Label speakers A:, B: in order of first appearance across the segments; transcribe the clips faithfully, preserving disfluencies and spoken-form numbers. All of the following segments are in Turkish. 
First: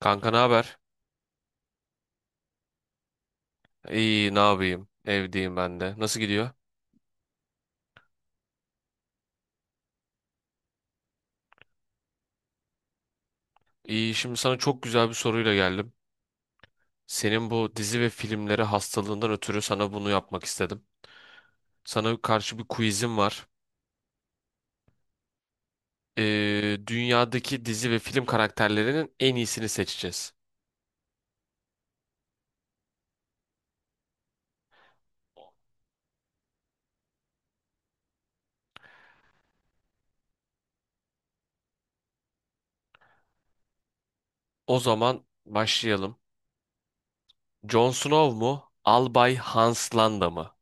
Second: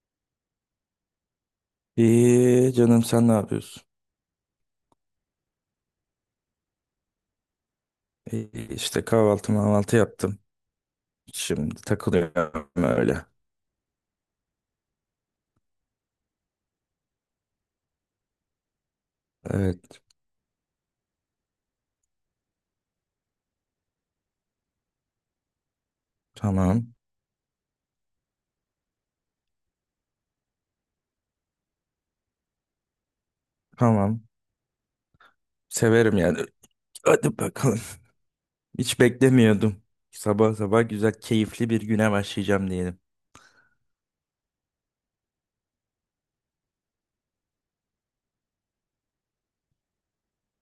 A: Kanka ne haber?
B: İyi canım, sen ne yapıyorsun?
A: İyi ne yapayım? Evdeyim ben de. Nasıl gidiyor?
B: İyi işte kahvaltı mahvaltı yaptım. Şimdi takılıyorum öyle.
A: İyi, şimdi sana çok güzel bir soruyla geldim. Senin bu dizi ve filmleri hastalığından ötürü sana
B: Evet,
A: bunu yapmak istedim. Sana karşı bir quizim var. Ee,
B: tamam
A: dünyadaki dizi ve film karakterlerinin en iyisini seçeceğiz.
B: tamam. Severim yani. Hadi bakalım. Hiç beklemiyordum. Sabah sabah güzel keyifli bir güne başlayacağım diyelim.
A: O zaman başlayalım. Jon Snow mu? Albay Hans Landa mı?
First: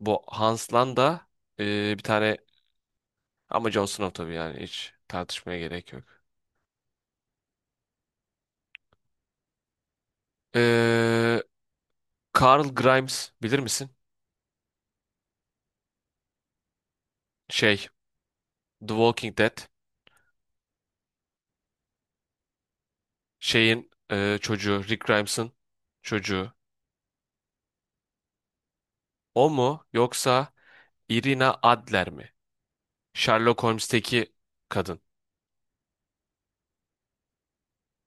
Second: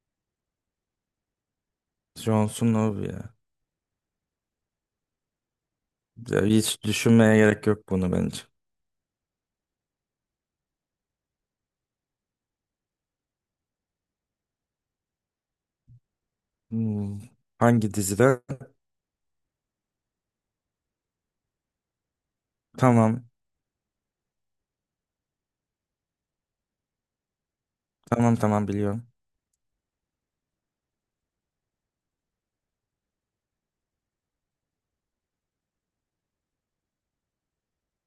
A: Bu Hans Landa ee, bir tane
B: Johnson Love ya.
A: ama Jon Snow tabii, yani hiç tartışmaya gerek yok.
B: Ya hiç düşünmeye gerek yok bunu bence.
A: Ee, Carl Grimes bilir misin?
B: Hmm,
A: Şey,
B: Hangi dizide?
A: The Walking Dead
B: Tamam
A: şeyin e, çocuğu, Rick Grimes'ın çocuğu.
B: tamam tamam, biliyorum.
A: O mu yoksa Irina Adler mi? Sherlock Holmes'teki kadın.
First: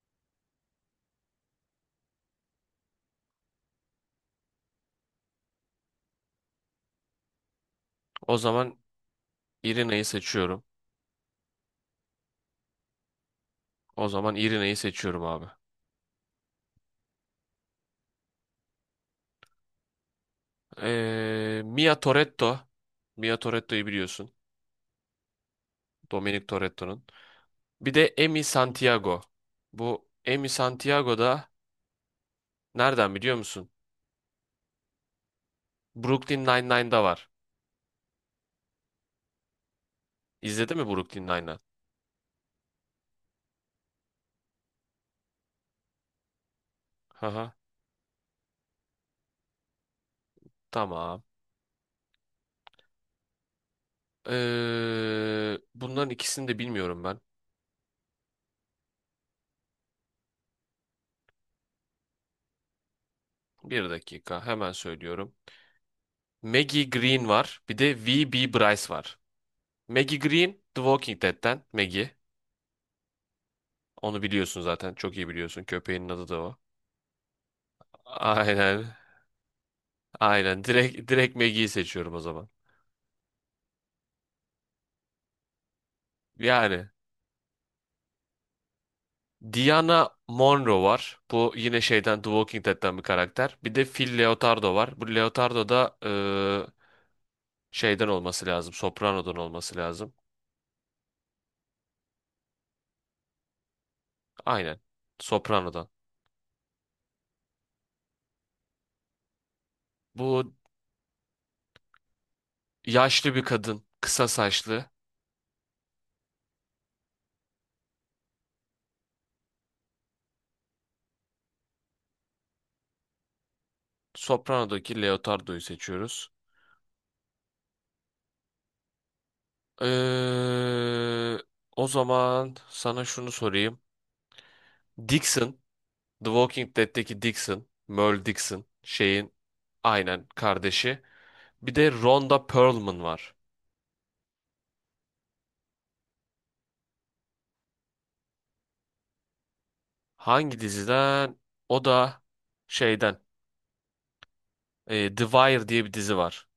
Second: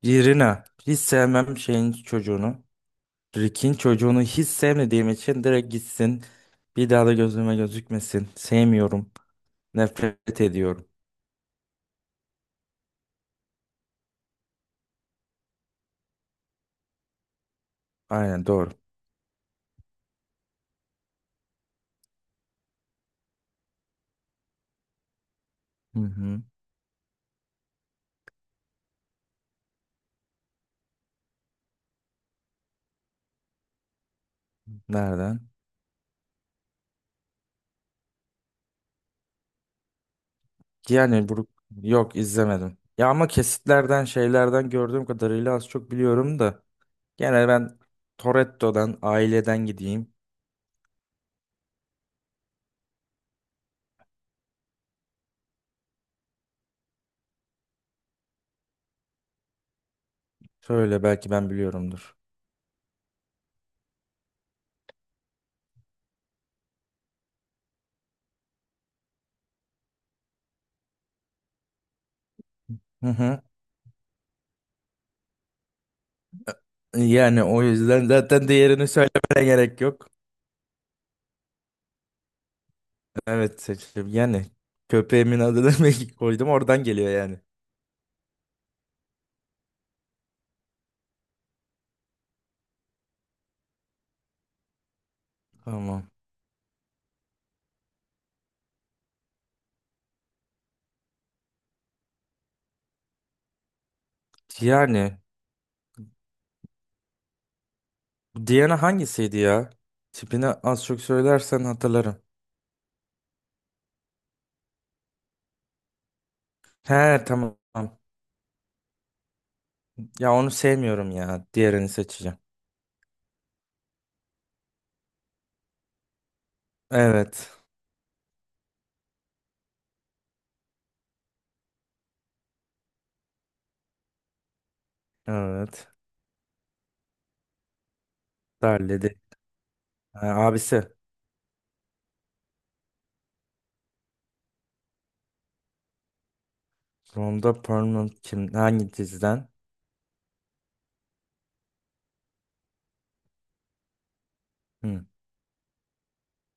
B: Irina. Hiç sevmem şeyin çocuğunu. Rick'in çocuğunu hiç sevmediğim için direkt gitsin. Bir daha da gözüme gözükmesin.
A: O zaman
B: Sevmiyorum.
A: Irina'yı
B: Nefret
A: seçiyorum.
B: ediyorum.
A: O zaman Irina'yı seçiyorum abi.
B: Aynen, doğru.
A: Ee, Mia Toretto. Mia Toretto'yu biliyorsun.
B: Hı hı.
A: Dominic Toretto'nun. Bir de Amy Santiago. Bu Amy Santiago da nereden biliyor musun?
B: Nereden?
A: Brooklyn Nine-Nine'da var. İzledin mi Brooklyn
B: Yani Brook
A: Nine-Nine?
B: yok, izlemedim. Ya ama kesitlerden şeylerden gördüğüm kadarıyla az çok biliyorum da. Gene
A: Haha.
B: ben Toretto'dan, aileden gideyim.
A: Tamam. Ee, bunların ikisini de bilmiyorum ben.
B: Şöyle belki ben biliyorumdur.
A: Bir dakika hemen söylüyorum. Maggie Green var. Bir de V. B. Bryce var. Maggie Green The Walking Dead'ten Maggie.
B: Hı hı.
A: Onu biliyorsun zaten. Çok iyi biliyorsun. Köpeğinin adı da o.
B: Yani o yüzden zaten
A: Aynen.
B: diğerini söylemene gerek yok.
A: Aynen. Direkt, direkt Maggie'yi seçiyorum o zaman.
B: Evet, seçtim. Yani köpeğimin adını Maggie koydum, oradan
A: Yani
B: geliyor yani.
A: Diana Monroe var. Bu yine şeyden The Walking Dead'ten bir karakter. Bir de Phil Leotardo var. Bu Leotardo da
B: Tamam.
A: ee, şeyden olması lazım. Soprano'dan olması lazım. Aynen.
B: Yani
A: Soprano'dan.
B: bu Diana hangisiydi ya? Tipini
A: Bu
B: az çok söylersen hatırlarım.
A: yaşlı bir kadın, kısa saçlı.
B: He, tamam. Ya onu sevmiyorum ya. Diğerini seçeceğim.
A: Soprano'daki Leotardo'yu seçiyoruz.
B: Evet.
A: Ee, O zaman sana şunu sorayım. Dixon,
B: Evet.
A: The Walking Dead'teki Dixon, Merle Dixon,
B: Darledi.
A: şeyin aynen
B: Ha, abisi.
A: kardeşi. Bir de Rhonda Perlman var.
B: Ronda Perlman kim? Hangi diziden?
A: Hangi diziden? O da şeyden,
B: Hı.
A: e, The Wire diye bir dizi var.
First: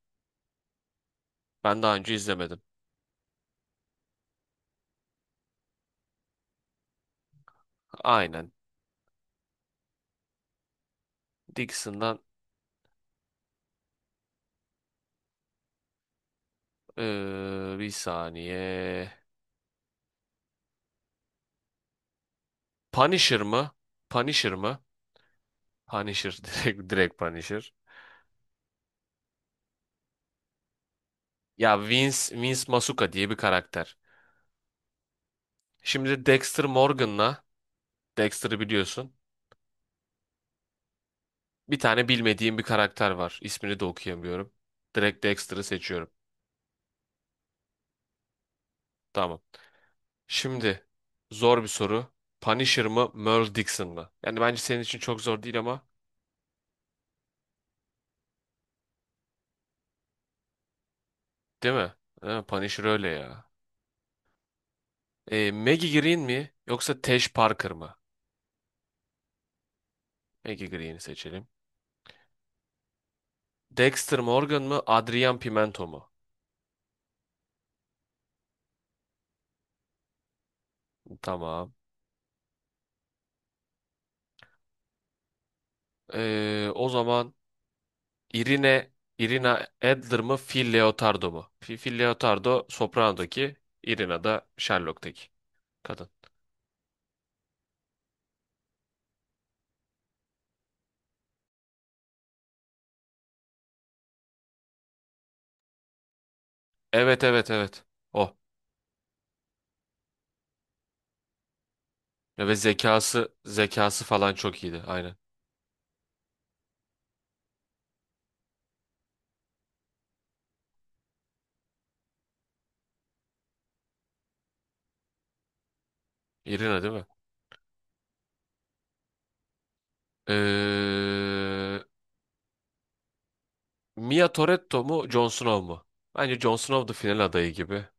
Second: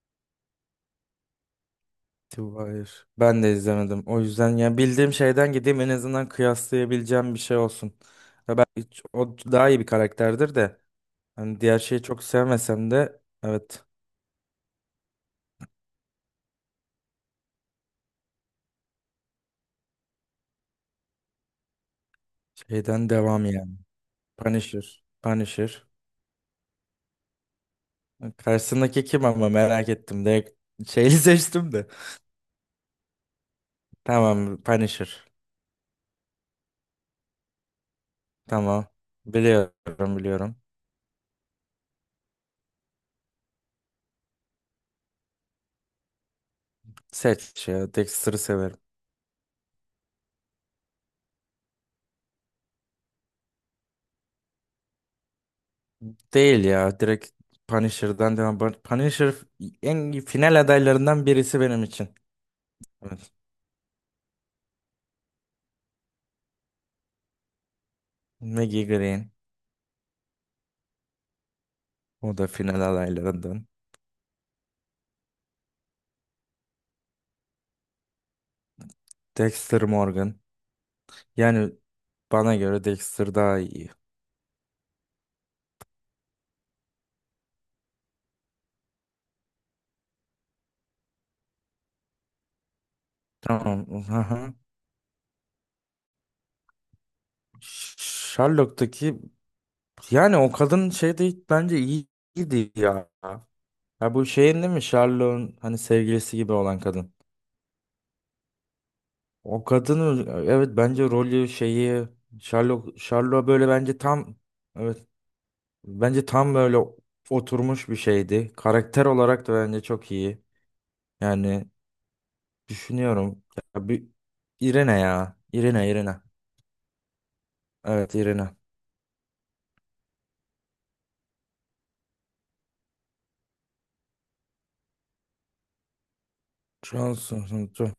A: Ben daha önce
B: The
A: izlemedim.
B: Wire. Ben de izlemedim. O yüzden ya bildiğim şeyden gideyim, en azından kıyaslayabileceğim bir şey olsun.
A: Aynen.
B: Ya ben hiç- o daha iyi bir karakterdir de. Hani diğer şeyi
A: Dixon'dan
B: çok sevmesem de evet,
A: ee, bir saniye.
B: şeyden
A: Punisher
B: devam yani.
A: mı? Punisher mı?
B: Punisher. Punisher.
A: Punisher direkt direkt Punisher.
B: Karşısındaki kim ama, merak ettim. Direkt şeyi seçtim
A: Ya
B: de.
A: Vince Vince Masuka diye bir karakter.
B: Tamam, Punisher.
A: Şimdi Dexter Morgan'la Dexter'ı
B: Tamam.
A: biliyorsun.
B: Biliyorum biliyorum.
A: Bir tane bilmediğim bir karakter var. İsmini de okuyamıyorum. Direkt Dexter'ı seçiyorum.
B: Seç ya. Dexter'ı severim.
A: Tamam. Şimdi zor bir soru. Punisher mı, Merle Dixon mı? Yani bence senin için çok zor değil ama,
B: Değil ya. Direkt Punisher'dan devam. Pun- Punisher en final adaylarından birisi
A: değil
B: benim
A: mi?
B: için.
A: Ha, Punisher öyle
B: Evet.
A: ya. E, Maggie Green mi yoksa Tesh Parker mı?
B: Maggie Green.
A: Maggie Green'i seçelim.
B: O da final adaylarından.
A: Dexter Morgan mı, Adrian Pimento mu?
B: Dexter Morgan.
A: Tamam.
B: Yani bana göre Dexter daha iyi.
A: Ee, o zaman Irine Irina Adler mı Phil Leotardo mu? Fi- Phil Leotardo Soprano'daki,
B: Tamam.
A: Irina da
B: Aha.
A: Sherlock'taki kadın.
B: Sherlock'taki. Yani o kadın şey değil, bence iyi- iyiydi ya. Ya bu şeyin değil mi? Charlotte'un hani sevgilisi gibi olan kadın.
A: Evet evet evet. O.
B: O kadının, evet, bence rolü şeyi.
A: Ve
B: Charlotte
A: zekası
B: Charlotte böyle, bence
A: zekası falan
B: tam,
A: çok iyiydi.
B: evet,
A: Aynen.
B: bence tam böyle oturmuş bir şeydi. Karakter olarak da bence çok iyi. Yani düşünüyorum, ya bir Irene ya. Irene Irene.
A: Irina değil mi?
B: Evet, Irene.
A: Ee, Mia Toretto mu Jon Snow mu? Bence Jon Snow da final
B: Johnson
A: adayı gibi.
B: Johnson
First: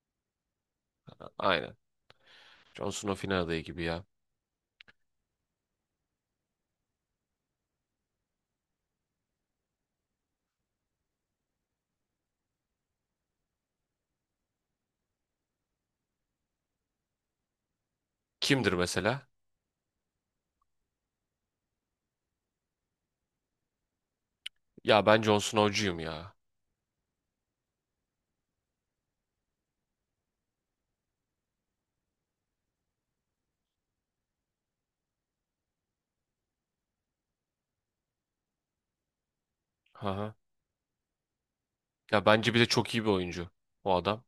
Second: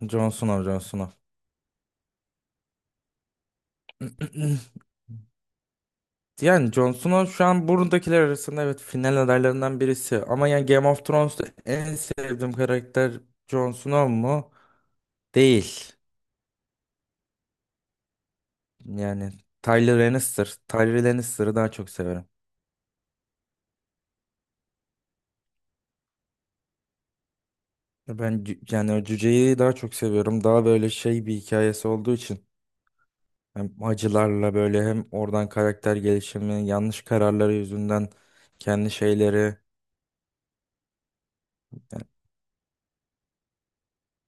B: Johnson.
A: Aynen. Jon Snow final adayı gibi ya.
B: Johnson. Yani Jon Snow şu an buradakiler arasında evet final adaylarından birisi. Ama yani Game of Thrones'ta en sevdiğim karakter Jon Snow mu? Değil.
A: Kimdir mesela?
B: Yani Tyler Lannister. Tyler Lannister'ı daha çok severim.
A: Ya ben Jon Snow'cuyum ya.
B: Ben cü- yani o cüceyi daha çok seviyorum. Daha böyle şey, bir hikayesi olduğu için. Hem acılarla böyle, hem oradan karakter gelişimi, yanlış kararları yüzünden kendi şeyleri.
A: Hı hı.
B: Yani,
A: Ya bence bir de çok iyi bir oyuncu o adam.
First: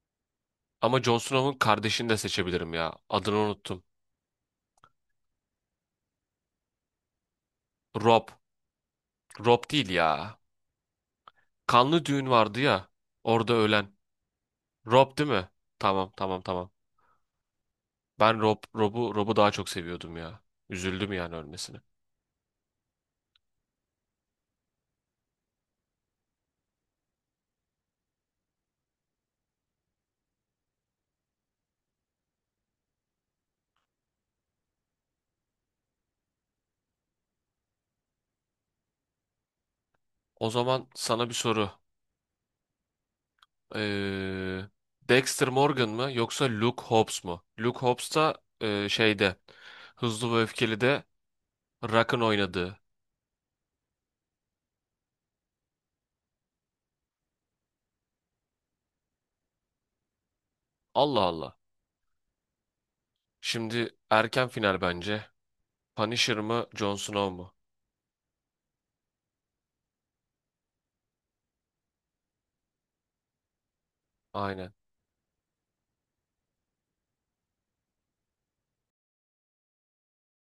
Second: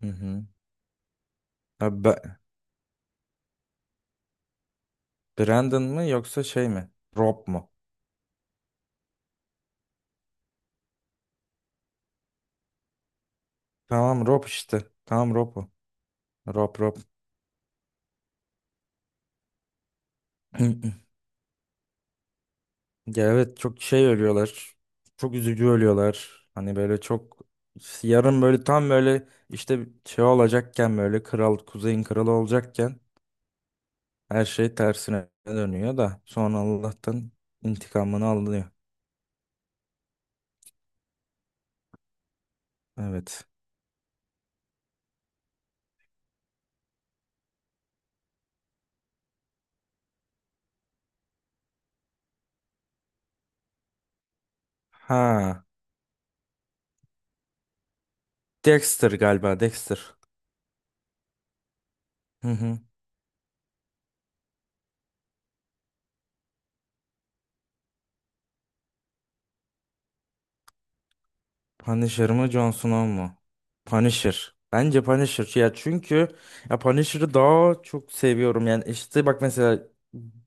B: hı hı.
A: Ama Jon Snow'un
B: Ha,
A: kardeşini de
B: Be-
A: seçebilirim ya. Adını unuttum.
B: Brandon mı yoksa şey mi? Rob mu?
A: Rob. Rob değil ya. Kanlı düğün vardı ya. Orada ölen.
B: Tamam, Rob işte.
A: Rob değil
B: Tamam,
A: mi?
B: Rob o.
A: Tamam tamam tamam.
B: Rob Rob.
A: Ben Rob, Rob'u Rob'u daha çok seviyordum ya. Üzüldüm yani ölmesine.
B: Ya evet, çok şey ölüyorlar. Çok üzücü ölüyorlar. Hani böyle çok yarın böyle tam böyle işte şey olacakken, böyle kral, kuzeyin kralı olacakken her şey tersine dönüyor da sonra Allah'tan intikamını alıyor.
A: O zaman sana bir soru.
B: Evet.
A: Ee, Dexter Morgan mı yoksa Luke Hobbs mu? Luke Hobbs da e, şeyde Hızlı ve Öfkeli'de Rock'ın oynadığı.
B: Ha. Dexter galiba, Dexter.
A: Allah Allah. Şimdi erken final bence. Punisher mı, Jon Snow mu?
B: Punisher mı, Jon Snow mu? Punisher.
A: Aynen.
B: Bence Punisher. Ya çünkü ya Punisher'ı daha çok seviyorum. Yani işte bak mesela,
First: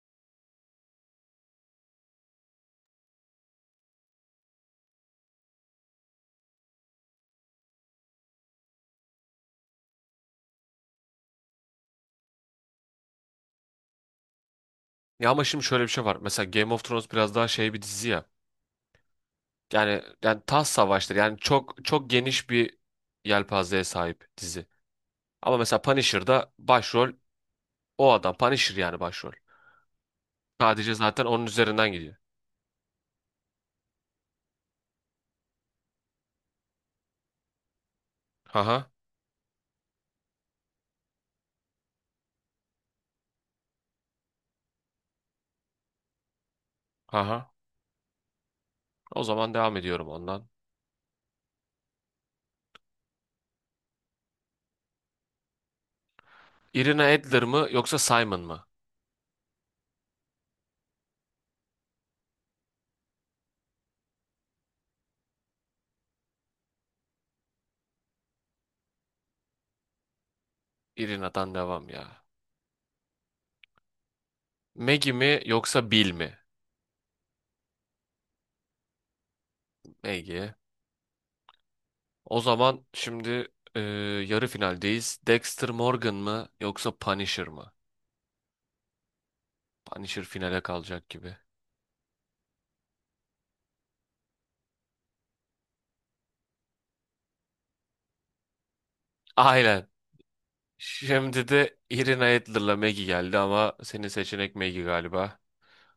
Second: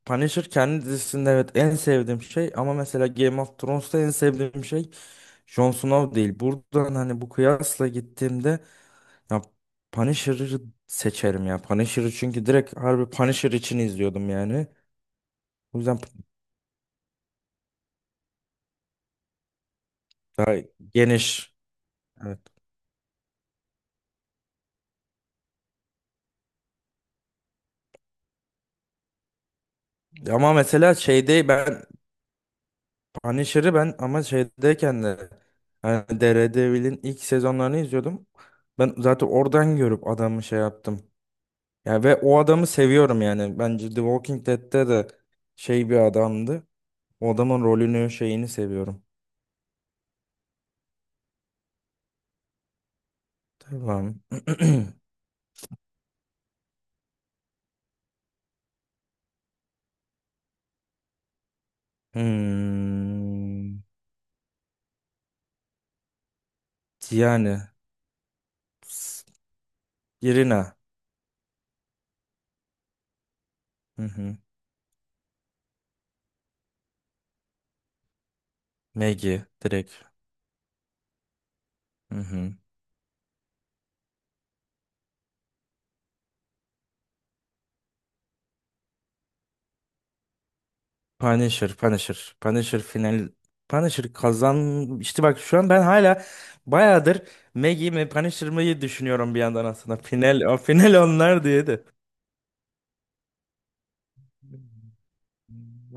B: Punisher kendi dizisinde evet en sevdiğim şey, ama mesela Game of Thrones'ta en sevdiğim şey Jon Snow değil. Buradan hani bu kıyasla gittiğimde ya Punisher'ı seçerim ya. Punisher'ı çünkü direkt harbi Punisher için izliyordum yani.
A: Ya ama şimdi
B: O
A: şöyle bir
B: yüzden
A: şey var. Mesela Game of Thrones biraz daha şey bir dizi ya. Yani yani
B: daha
A: taht savaşları. Yani
B: geniş.
A: çok çok
B: Evet.
A: geniş bir yelpazeye sahip dizi. Ama mesela Punisher'da başrol o adam. Punisher yani başrol.
B: Ama
A: Sadece
B: mesela
A: zaten onun
B: şeyde ben
A: üzerinden gidiyor.
B: Punisher'ı, ben ama şeydeyken de hani Daredevil'in ilk sezonlarını izliyordum.
A: Haha.
B: Ben zaten oradan görüp adamı şey yaptım. Ya ve o adamı seviyorum yani. Bence The Walking Dead'te de şey bir adamdı. O
A: Haha.
B: adamın rolünü, şeyini seviyorum.
A: O zaman devam ediyorum ondan.
B: Tamam.
A: Irina Adler mı yoksa Simon mı?
B: Hmm. Yani s- Irina.
A: Irina'dan devam ya.
B: Hı hı.
A: Maggie mi yoksa Bill mi?
B: Maggie direkt.
A: Maggie.
B: Hı
A: O
B: hı.
A: zaman şimdi e, yarı finaldeyiz. Dexter Morgan mı yoksa Punisher mı? Punisher finale kalacak gibi.
B: Punisher, Punisher, Punisher final, Punisher kazan. İşte bak şu an ben hala bayağıdır Maggie mi Punisher mı düşünüyorum bir yandan
A: Aynen.
B: aslında. Final, o final onlar
A: Şimdi
B: diye
A: de
B: de.
A: Irina Adler'la Maggie geldi ama senin seçenek Maggie galiba.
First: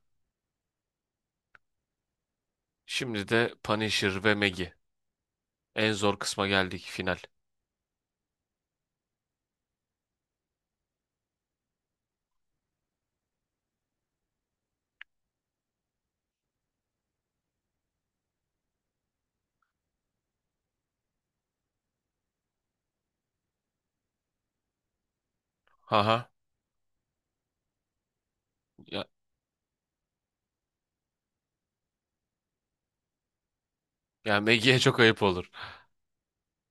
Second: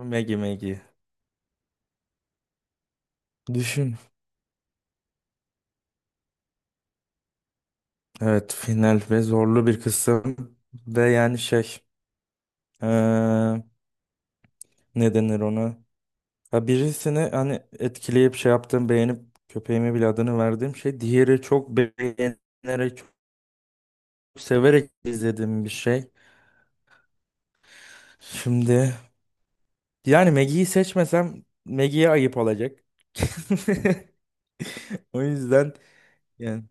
B: Maggie, Maggie.
A: Şimdi de
B: Düşün.
A: Punisher ve Maggie. En zor kısma geldik final.
B: Evet, final ve zorlu bir kısım ve yani şey, eee ne denir ona? Ha, birisini hani etkileyip şey yaptığım, beğenip köpeğime bile adını verdiğim şey, diğeri çok beğenerek, çok severek izlediğim bir şey.
A: Haha.
B: Şimdi,
A: Ya,
B: yani Maggie'yi seçmesem Maggie'ye ayıp olacak.
A: ya Maggie'ye çok ayıp
B: O
A: olur.
B: yüzden yani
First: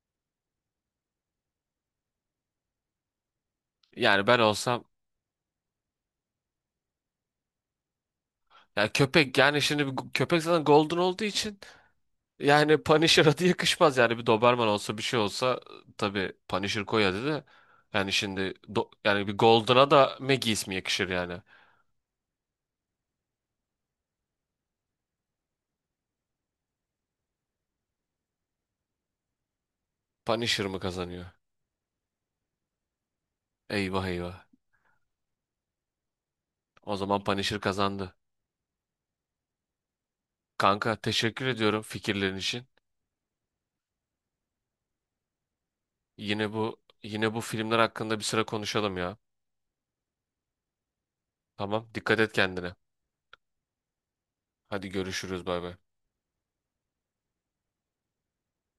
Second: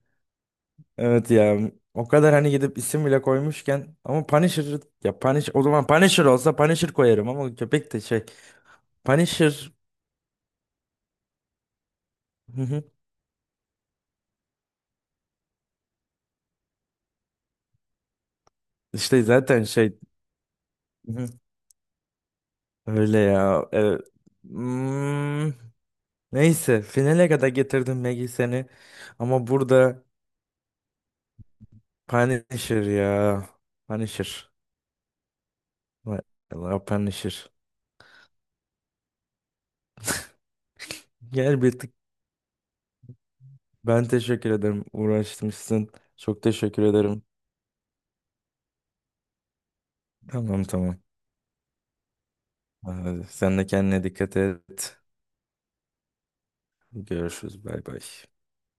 B: evet ya, o kadar hani gidip isim bile koymuşken ama
A: Yani ben
B: Punisher
A: olsam
B: ya, Punisher o zaman, Punisher olsa Punisher koyarım ama köpek de şey,
A: ya köpek, yani
B: Punisher.
A: şimdi bu köpek zaten golden olduğu için
B: Hı
A: yani
B: hı.
A: Punisher adı yakışmaz, yani bir Doberman olsa bir şey olsa tabii Punisher koy adı da, yani şimdi do-
B: işte
A: yani bir
B: zaten
A: Golden'a
B: şey.
A: da Maggie ismi yakışır
B: Hı hı.
A: yani.
B: Öyle ya, evet. Hmm, neyse finale kadar getirdim Maggie, seni ama burada
A: Punisher mı kazanıyor?
B: Punisher ya,
A: Eyvah eyvah.
B: Punisher. Vay Allah,
A: O zaman
B: Punisher.
A: Punisher kazandı. Kanka teşekkür
B: Gel bir
A: ediyorum
B: tık.
A: fikirlerin için.
B: Ben teşekkür ederim. Uğraşmışsın. Çok
A: Yine bu
B: teşekkür ederim.
A: yine bu filmler hakkında bir sıra konuşalım ya.
B: Tamam tamam.
A: Tamam dikkat et kendine.
B: Ee, Sen de kendine dikkat
A: Hadi
B: et.
A: görüşürüz bay bay.
B: Görüşürüz. Bay bay.